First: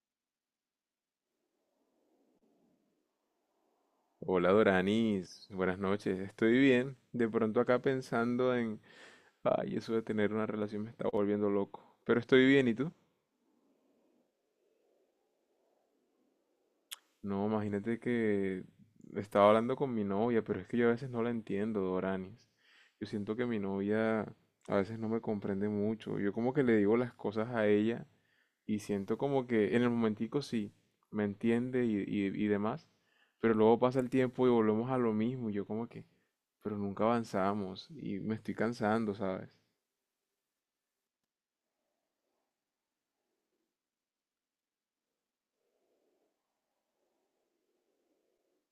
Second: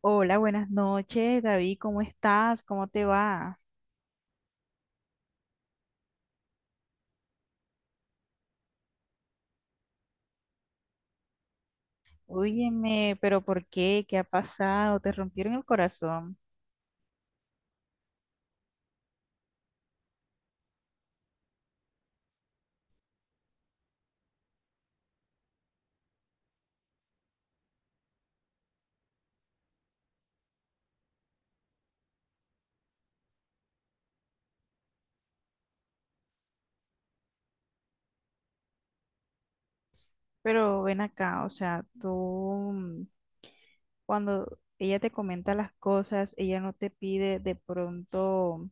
Hola, buenas noches, David, ¿cómo estás? ¿Cómo te va? Hola Doranis, buenas noches, estoy bien. De pronto acá pensando en, ay, eso de tener una relación me está volviendo loco. Pero estoy bien, ¿y tú? Óyeme, pero ¿por qué? ¿Qué ha pasado? Te rompieron el corazón. No, imagínate que estaba hablando con mi novia, pero es que yo a veces no la entiendo, Doranis. Yo siento que mi novia a veces no me comprende mucho. Yo como que le digo las cosas a ella. Y siento como que en el momentico sí, me entiende y demás, pero luego pasa el tiempo y volvemos a lo mismo. Y yo como que, pero nunca avanzamos y me estoy cansando, ¿sabes? Pero ven acá, o sea, tú mm, cuando ella te comenta las cosas, ella no te pide de pronto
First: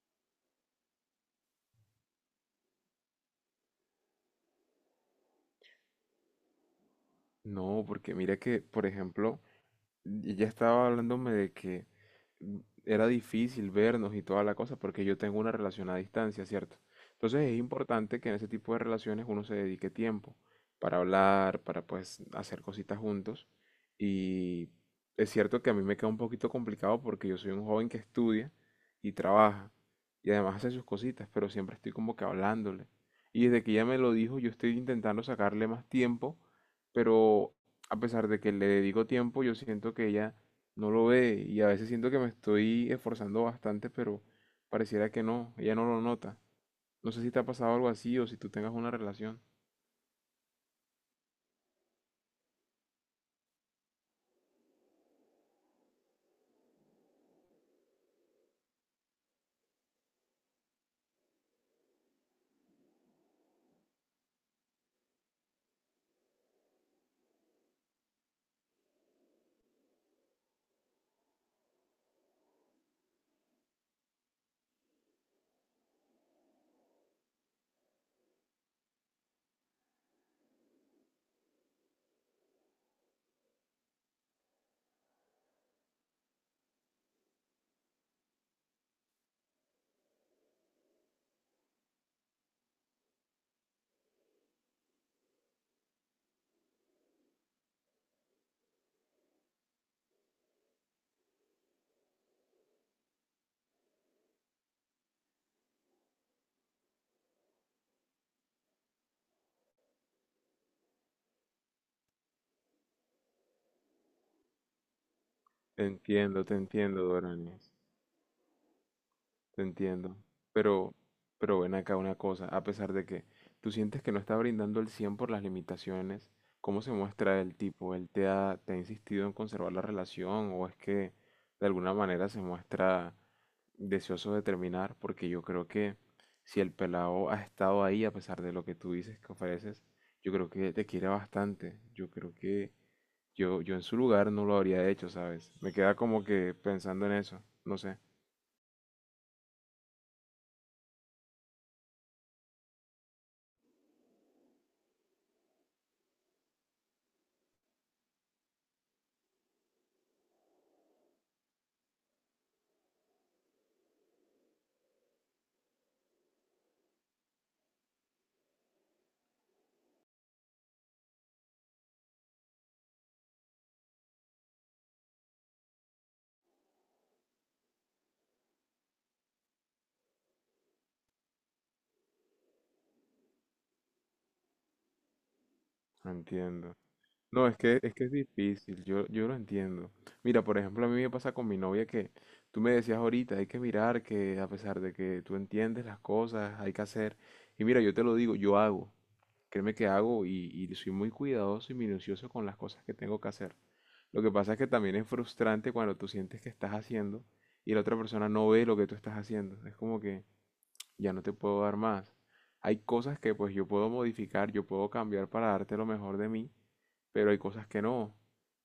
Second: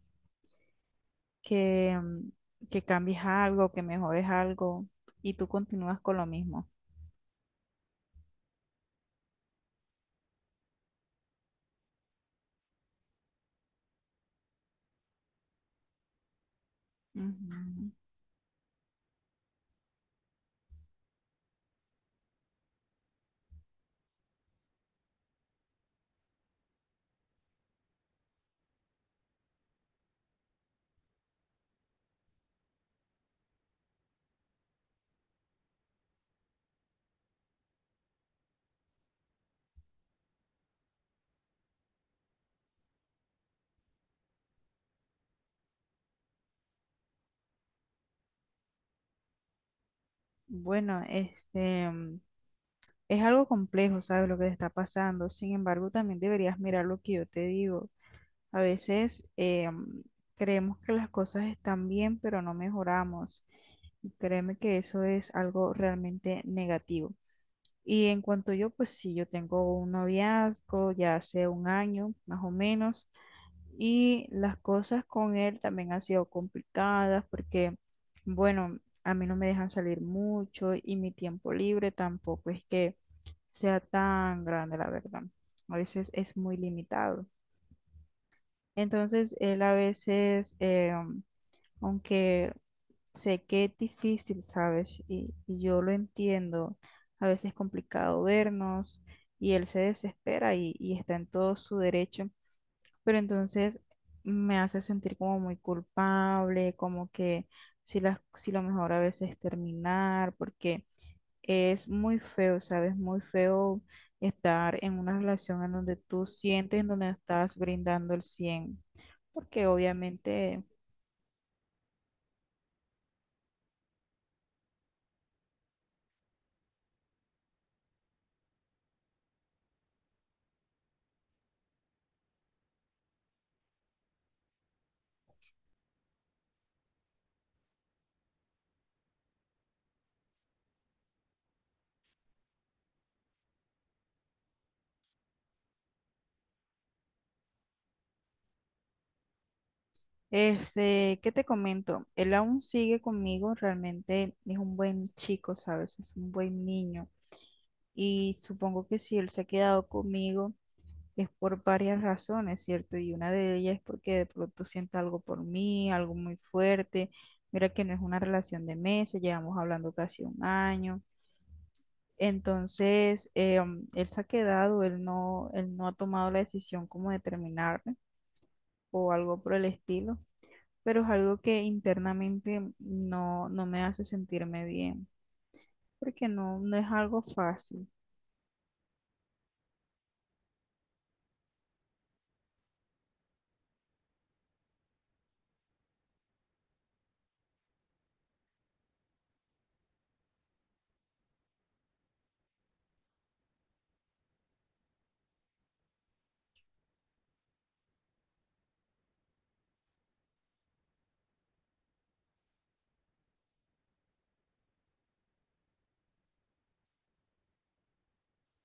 que, mm, que cambies algo, que mejores algo, y tú continúas con lo mismo. No, porque mira que, por ejemplo, y ya estaba hablándome de que mm, era difícil vernos y toda la cosa porque yo tengo una relación a distancia, ¿cierto? Entonces es Ujú. importante que en ese tipo de relaciones uno se dedique tiempo para hablar, para pues hacer cositas juntos. Y es cierto que a mí me queda un poquito complicado porque yo soy un joven que estudia y trabaja y además hace sus cositas, pero siempre estoy como que hablándole. Y desde que ella me lo dijo, yo estoy intentando sacarle más tiempo, pero a pesar de que le dedico tiempo, yo siento que ella no lo ve y a veces siento que me estoy esforzando bastante, pero pareciera que no, ella no lo nota. No sé si te ha pasado algo así o si tú tengas una relación. Bueno, es algo complejo, ¿sabes? Lo que te está pasando. Sin embargo, también deberías mirar lo que yo te digo. A veces creemos que las cosas están bien, pero no mejoramos. Y créeme que eso es algo realmente negativo. Y en cuanto yo, pues sí, yo tengo un noviazgo ya hace un año, más o menos, y las cosas con él también han sido complicadas porque, bueno, a mí no me dejan salir mucho y mi tiempo libre tampoco es que sea tan grande, la verdad. A veces es muy limitado. Entonces, él a veces, aunque sé que es difícil, ¿sabes? Y yo lo entiendo, a veces es complicado vernos y él se desespera y está en todo su derecho, pero entonces me hace sentir como muy culpable, como que si lo mejor a veces es terminar, porque es muy feo, ¿sabes? Muy feo estar en una relación en donde tú Te sientes, en entiendo, donde estás Doranis. brindando el 100 Te porque entiendo. obviamente, Pero, pero ven acá una cosa, a pesar de que tú sientes que no está brindando el 100 por las limitaciones, ¿cómo se muestra el tipo? ¿Él te ha insistido en conservar la relación o es que de alguna manera se muestra deseoso de terminar? Porque yo creo que si el pelado ha estado ahí, a pesar de lo que tú dices que ofreces, yo creo que te quiere bastante. Yo creo que yo en su lugar no lo habría hecho, ¿sabes? Me queda como que pensando en eso, no sé. ¿Qué te comento? Él aún sigue conmigo, realmente es un buen chico, ¿sabes? Es un buen niño. Y supongo que si él se ha quedado conmigo es por varias razones, ¿cierto? Y una de ellas es porque de pronto siente algo por mí, algo muy fuerte. Mira que no es una relación de meses, llevamos hablando casi un año. Entonces, él se ha quedado, él no ha tomado la decisión como de terminarme o algo por el estilo, pero es algo que internamente no me hace sentirme bien, No porque no, entiendo. no es algo No, es que, fácil. es que es difícil, yo lo entiendo. Mira, por ejemplo, a mí me pasa con mi novia que tú me decías ahorita, hay que mirar que a pesar de que tú entiendes las cosas, hay que hacer. Y mira, yo te lo digo, yo hago. Créeme que hago y soy muy cuidadoso y minucioso con las cosas que tengo que hacer. Lo que pasa es que también es frustrante cuando tú sientes que estás haciendo y la otra persona no ve lo que tú estás haciendo. Es como que, ya no te puedo dar más. Hay cosas que pues yo puedo modificar, yo puedo cambiar para darte lo mejor de mí, pero hay cosas que no.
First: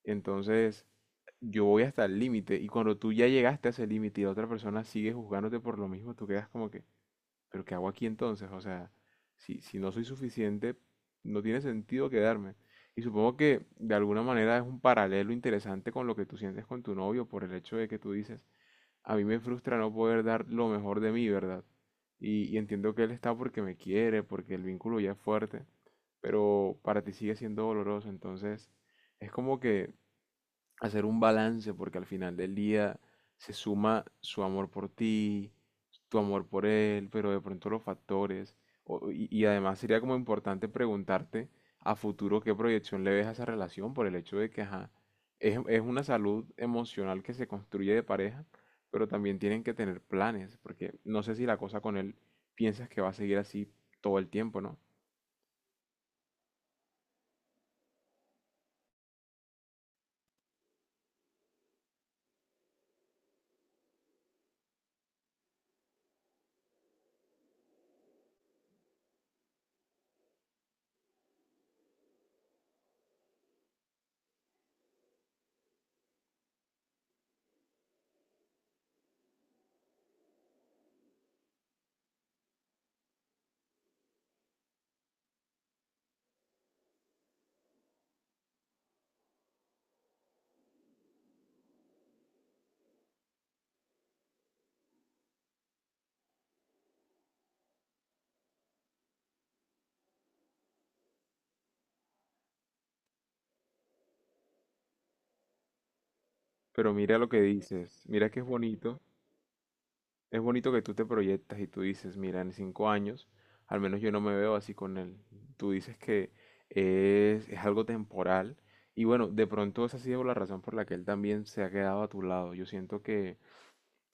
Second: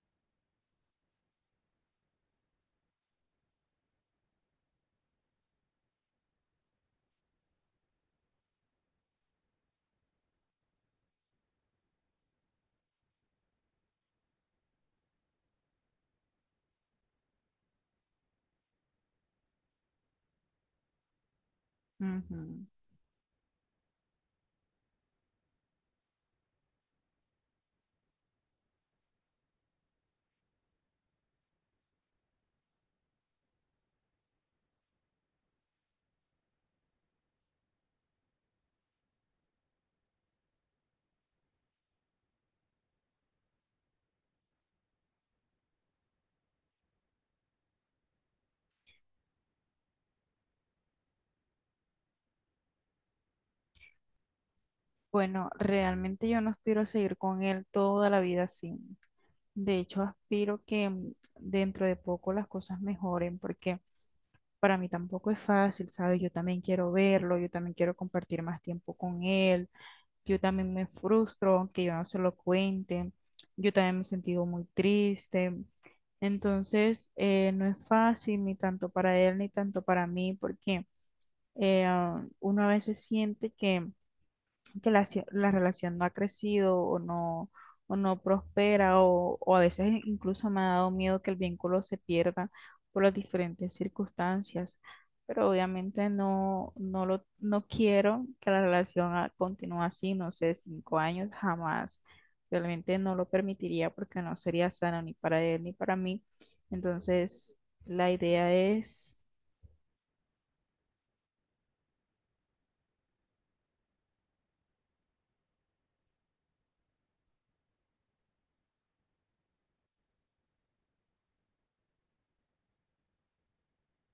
Entonces, yo voy hasta el límite y cuando tú ya llegaste a ese límite y la otra persona sigue juzgándote por lo mismo, tú quedas como que, pero ¿qué hago aquí entonces? O sea, si no soy suficiente, no tiene sentido quedarme. Y supongo que de alguna manera es un paralelo interesante con lo que tú sientes con tu novio por el hecho de que tú dices, a mí me frustra no poder dar lo mejor de mí, ¿verdad? Y Ujú. entiendo que él está porque me quiere, porque el vínculo ya es fuerte, pero para ti sigue siendo doloroso, entonces es como que hacer un balance, porque al final del día se suma su amor por ti, tu amor por él, pero de pronto los factores. Y además sería como importante preguntarte a futuro qué proyección le ves a esa relación por el hecho de que, ajá, es una salud emocional que se construye de pareja, pero también tienen que tener planes, porque no sé si la cosa con él piensas que va a seguir así todo el tiempo, ¿no? Bueno, realmente yo no aspiro a seguir con él toda la vida así. De hecho, aspiro que dentro de poco las cosas mejoren, porque para mí tampoco es fácil, ¿sabes? Yo también quiero verlo, yo también quiero compartir más tiempo con él. Yo también me frustro, aunque yo no se lo cuente. Yo también me he sentido muy triste. Entonces, no es fácil ni tanto para él ni tanto para mí, porque uno a veces siente que la relación no ha crecido o no prospera o a veces incluso me ha dado miedo que el vínculo se pierda por las diferentes circunstancias, pero obviamente no quiero que la relación continúe así, no sé, 5 años jamás. Realmente no lo permitiría porque no sería sano ni para él ni para mí. Pero mira lo que Entonces, dices, la mira que es idea bonito. es. Es bonito que tú te proyectas y tú dices, mira, en 5 años, al menos yo no me veo así con él. Tú dices que es algo temporal. Y bueno, de pronto esa ha sido la razón por la que él también se ha quedado a tu lado. Yo siento que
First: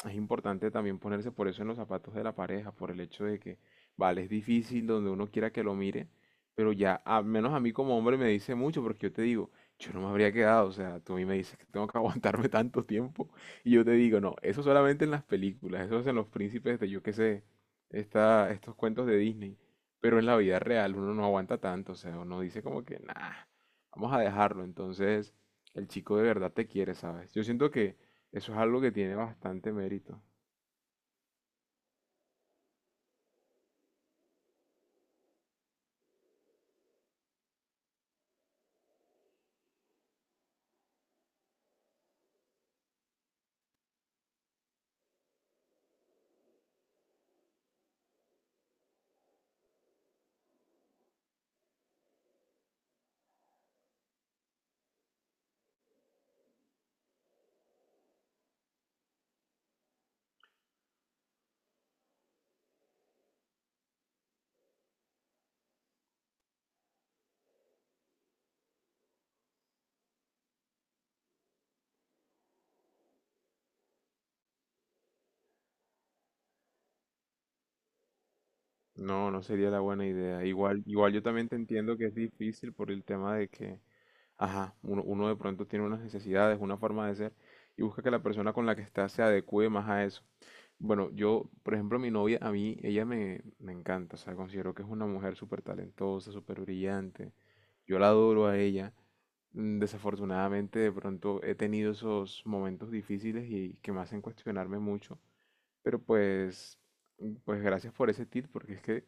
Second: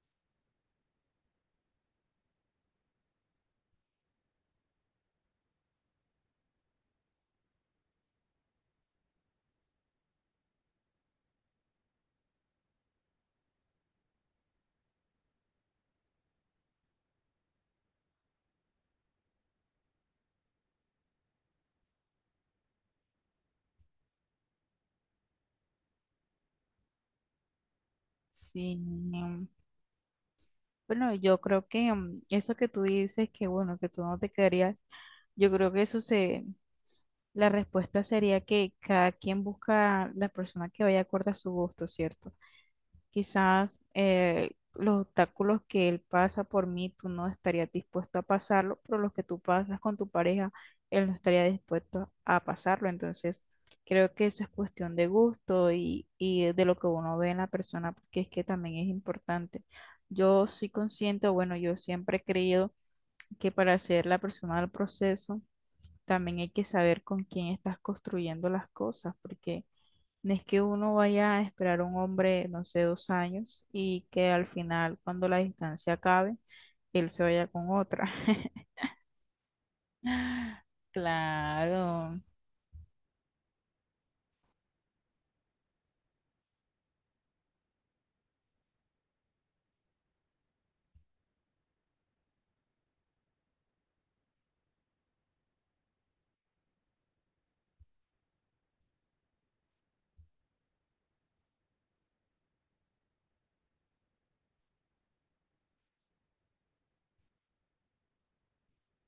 es importante también ponerse por eso en los zapatos de la pareja, por el hecho de que, vale, es difícil donde uno quiera que lo mire, pero ya, al menos a mí como hombre me dice mucho, porque yo te digo, yo no me habría quedado, o sea, tú a mí me dices que tengo que aguantarme tanto tiempo, y yo te digo, no, eso solamente en las películas, eso es en los príncipes de, yo qué sé, estos cuentos de Disney, pero en la vida real uno no aguanta tanto, o sea, uno dice como que, nah, vamos a dejarlo, entonces el chico de verdad te quiere, ¿sabes? Yo siento que eso es Si algo que tiene bastante mérito. Bueno, yo creo que eso que tú dices, que bueno, que tú no te quedarías, yo creo que la respuesta sería que cada quien busca la persona que vaya acorde a su gusto, ¿cierto? Quizás los obstáculos que él pasa por mí, tú no estarías dispuesto a pasarlo, pero los que tú pasas con tu pareja, él no estaría dispuesto a pasarlo. Entonces, creo que eso es cuestión de gusto y de lo que uno ve en la persona, porque es que también es importante. Yo soy consciente, bueno, yo siempre he creído que para ser la persona del proceso, también hay que saber con quién estás construyendo las cosas, porque no es que uno vaya a esperar a un hombre, no sé, 2 años y que al final, cuando la distancia acabe, él se vaya con otra. No, no sería la buena idea. Igual, igual yo también te entiendo que es Claro. difícil por el tema de que, ajá, uno de pronto tiene unas necesidades, una forma de ser, y busca que la persona con la que está se adecue más a eso. Bueno, yo, por ejemplo, mi novia, a mí, ella me encanta, o sea, considero que es una mujer súper talentosa, súper brillante. Yo la adoro a ella. Mm, desafortunadamente, de pronto he tenido esos momentos difíciles y que me hacen cuestionarme mucho. Pero pues, pues gracias por ese tip, porque es que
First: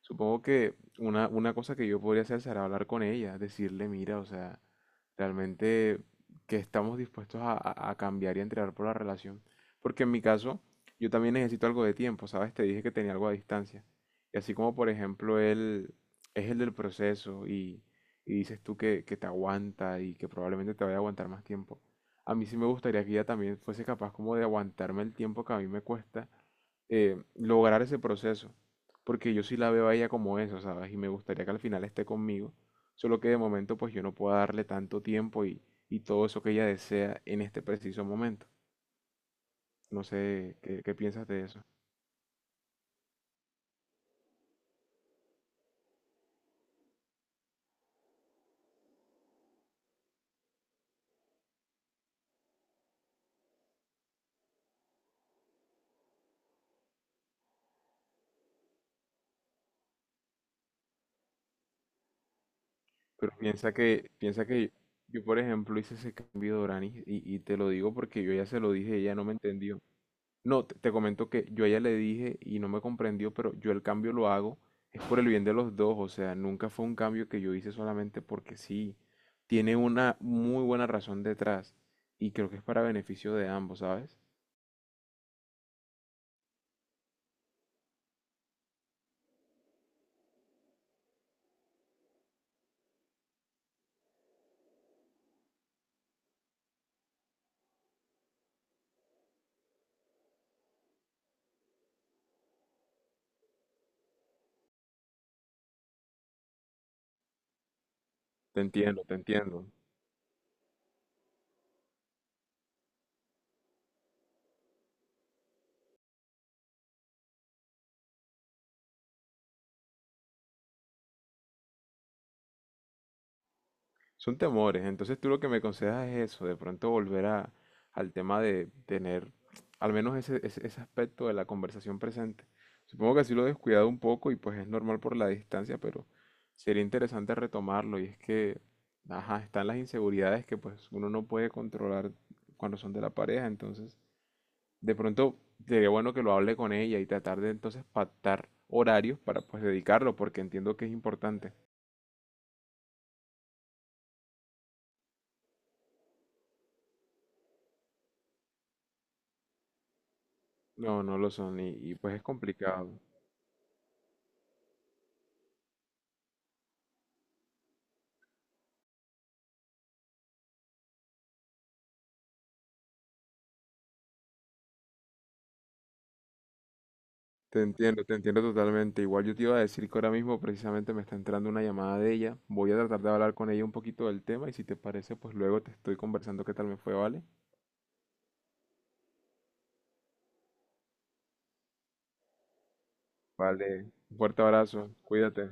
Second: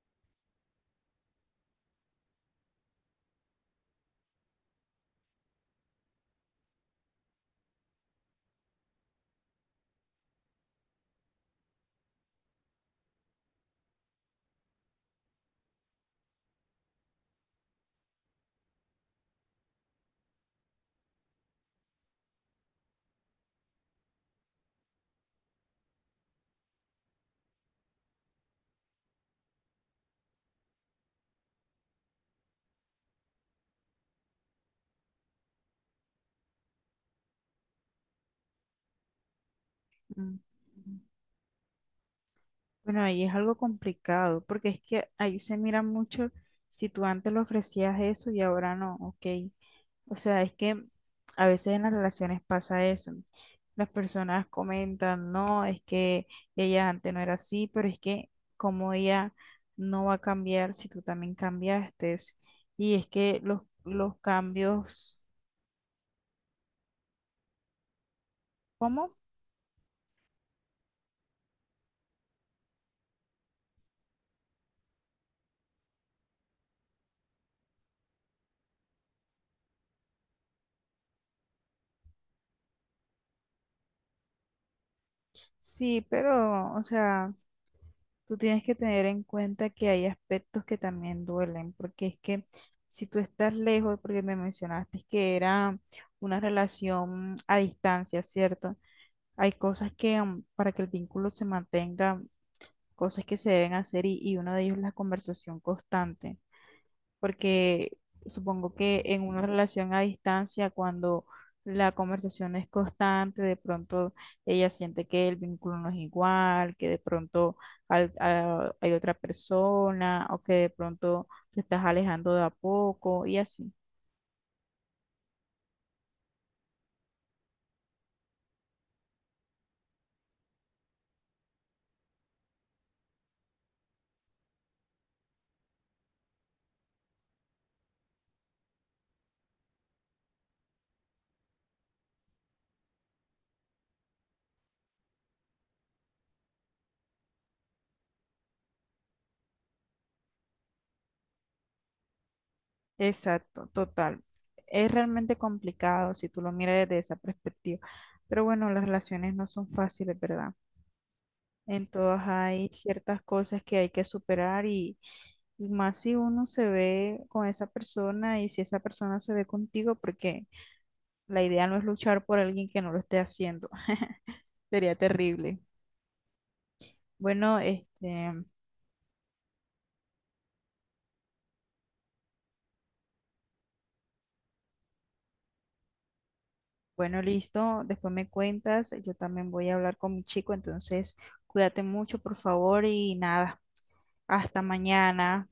supongo que una cosa que yo podría hacer será hablar con ella, decirle, mira, o sea, realmente que estamos dispuestos a, a cambiar y a entregar por la relación. Porque en mi caso, yo también necesito algo de tiempo, ¿sabes? Te dije que tenía algo a distancia. Y así como, por ejemplo, él es el del proceso y dices tú que te aguanta y que probablemente te vaya a aguantar más tiempo. A mí sí me gustaría que ella también fuese capaz como de aguantarme el tiempo que a mí me cuesta lograr ese proceso. Porque yo sí la veo a ella como eso, ¿sabes? Y me gustaría que al final esté conmigo. Solo que de momento pues yo no puedo darle tanto tiempo y todo eso que ella desea en este preciso momento. No Mm. sé qué, qué piensas de eso. Bueno, ahí es algo complicado, porque es que ahí se mira mucho si tú antes le ofrecías eso y ahora no, ok. O sea, es que a veces en las relaciones pasa eso, ¿no? Las personas comentan, no, es que ella antes no era así, pero es que como ella no va a cambiar si tú también cambiaste. Y es Pero que los, los piensa que yo, cambios, por ejemplo, hice ese cambio de Oranis y te lo digo porque yo ya se lo dije y ¿cómo? ella no me entendió. No, te comento que yo a ella le dije y no me comprendió, pero yo el cambio lo hago, es por el bien de los dos, o sea, nunca fue un cambio que yo hice solamente porque sí, tiene una muy buena razón detrás y creo que es para beneficio de ambos, ¿sabes? Sí, pero, o sea, tú tienes que tener en cuenta que hay aspectos que también duelen, porque es que si tú estás lejos, porque me mencionaste que era una relación a distancia, ¿cierto? Hay cosas que para que el vínculo se mantenga, cosas que se deben hacer y uno de ellos es la conversación constante, porque Te supongo que entiendo, te en una entiendo. relación a distancia, cuando la conversación es constante, de pronto ella siente que el vínculo no es igual, que de pronto hay otra persona o que de pronto te estás alejando de a poco y así. Son temores, entonces tú lo que me aconsejas es eso, de pronto volver a, al tema de tener al menos ese aspecto de la conversación presente. Supongo que así lo he descuidado un poco y pues es normal por la distancia, pero sería interesante retomarlo y es que, ajá, están las inseguridades que pues uno no puede controlar cuando son de la pareja, entonces de pronto sería bueno que lo hable con ella y tratar de entonces pactar horarios para pues dedicarlo, porque entiendo que es importante. Exacto, total. Es realmente complicado si tú lo miras desde esa perspectiva. Pero bueno, las relaciones no son fáciles, ¿verdad? No, no lo son En y pues es todas hay complicado. ciertas cosas que hay que superar y más si uno se ve con esa persona y si esa persona se ve contigo, porque la idea no es luchar por alguien que no lo esté haciendo. Sería terrible. Bueno, Te este, entiendo totalmente. Igual yo te iba a decir que ahora mismo precisamente me está entrando una llamada de ella. Voy a tratar de hablar con ella un poquito del tema y si te parece, pues luego te estoy conversando qué tal me fue, bueno, ¿vale? listo. Después me cuentas. Yo también voy a hablar con mi chico, entonces cuídate mucho, por favor, y nada. Vale. Un fuerte Hasta abrazo. mañana. Cuídate.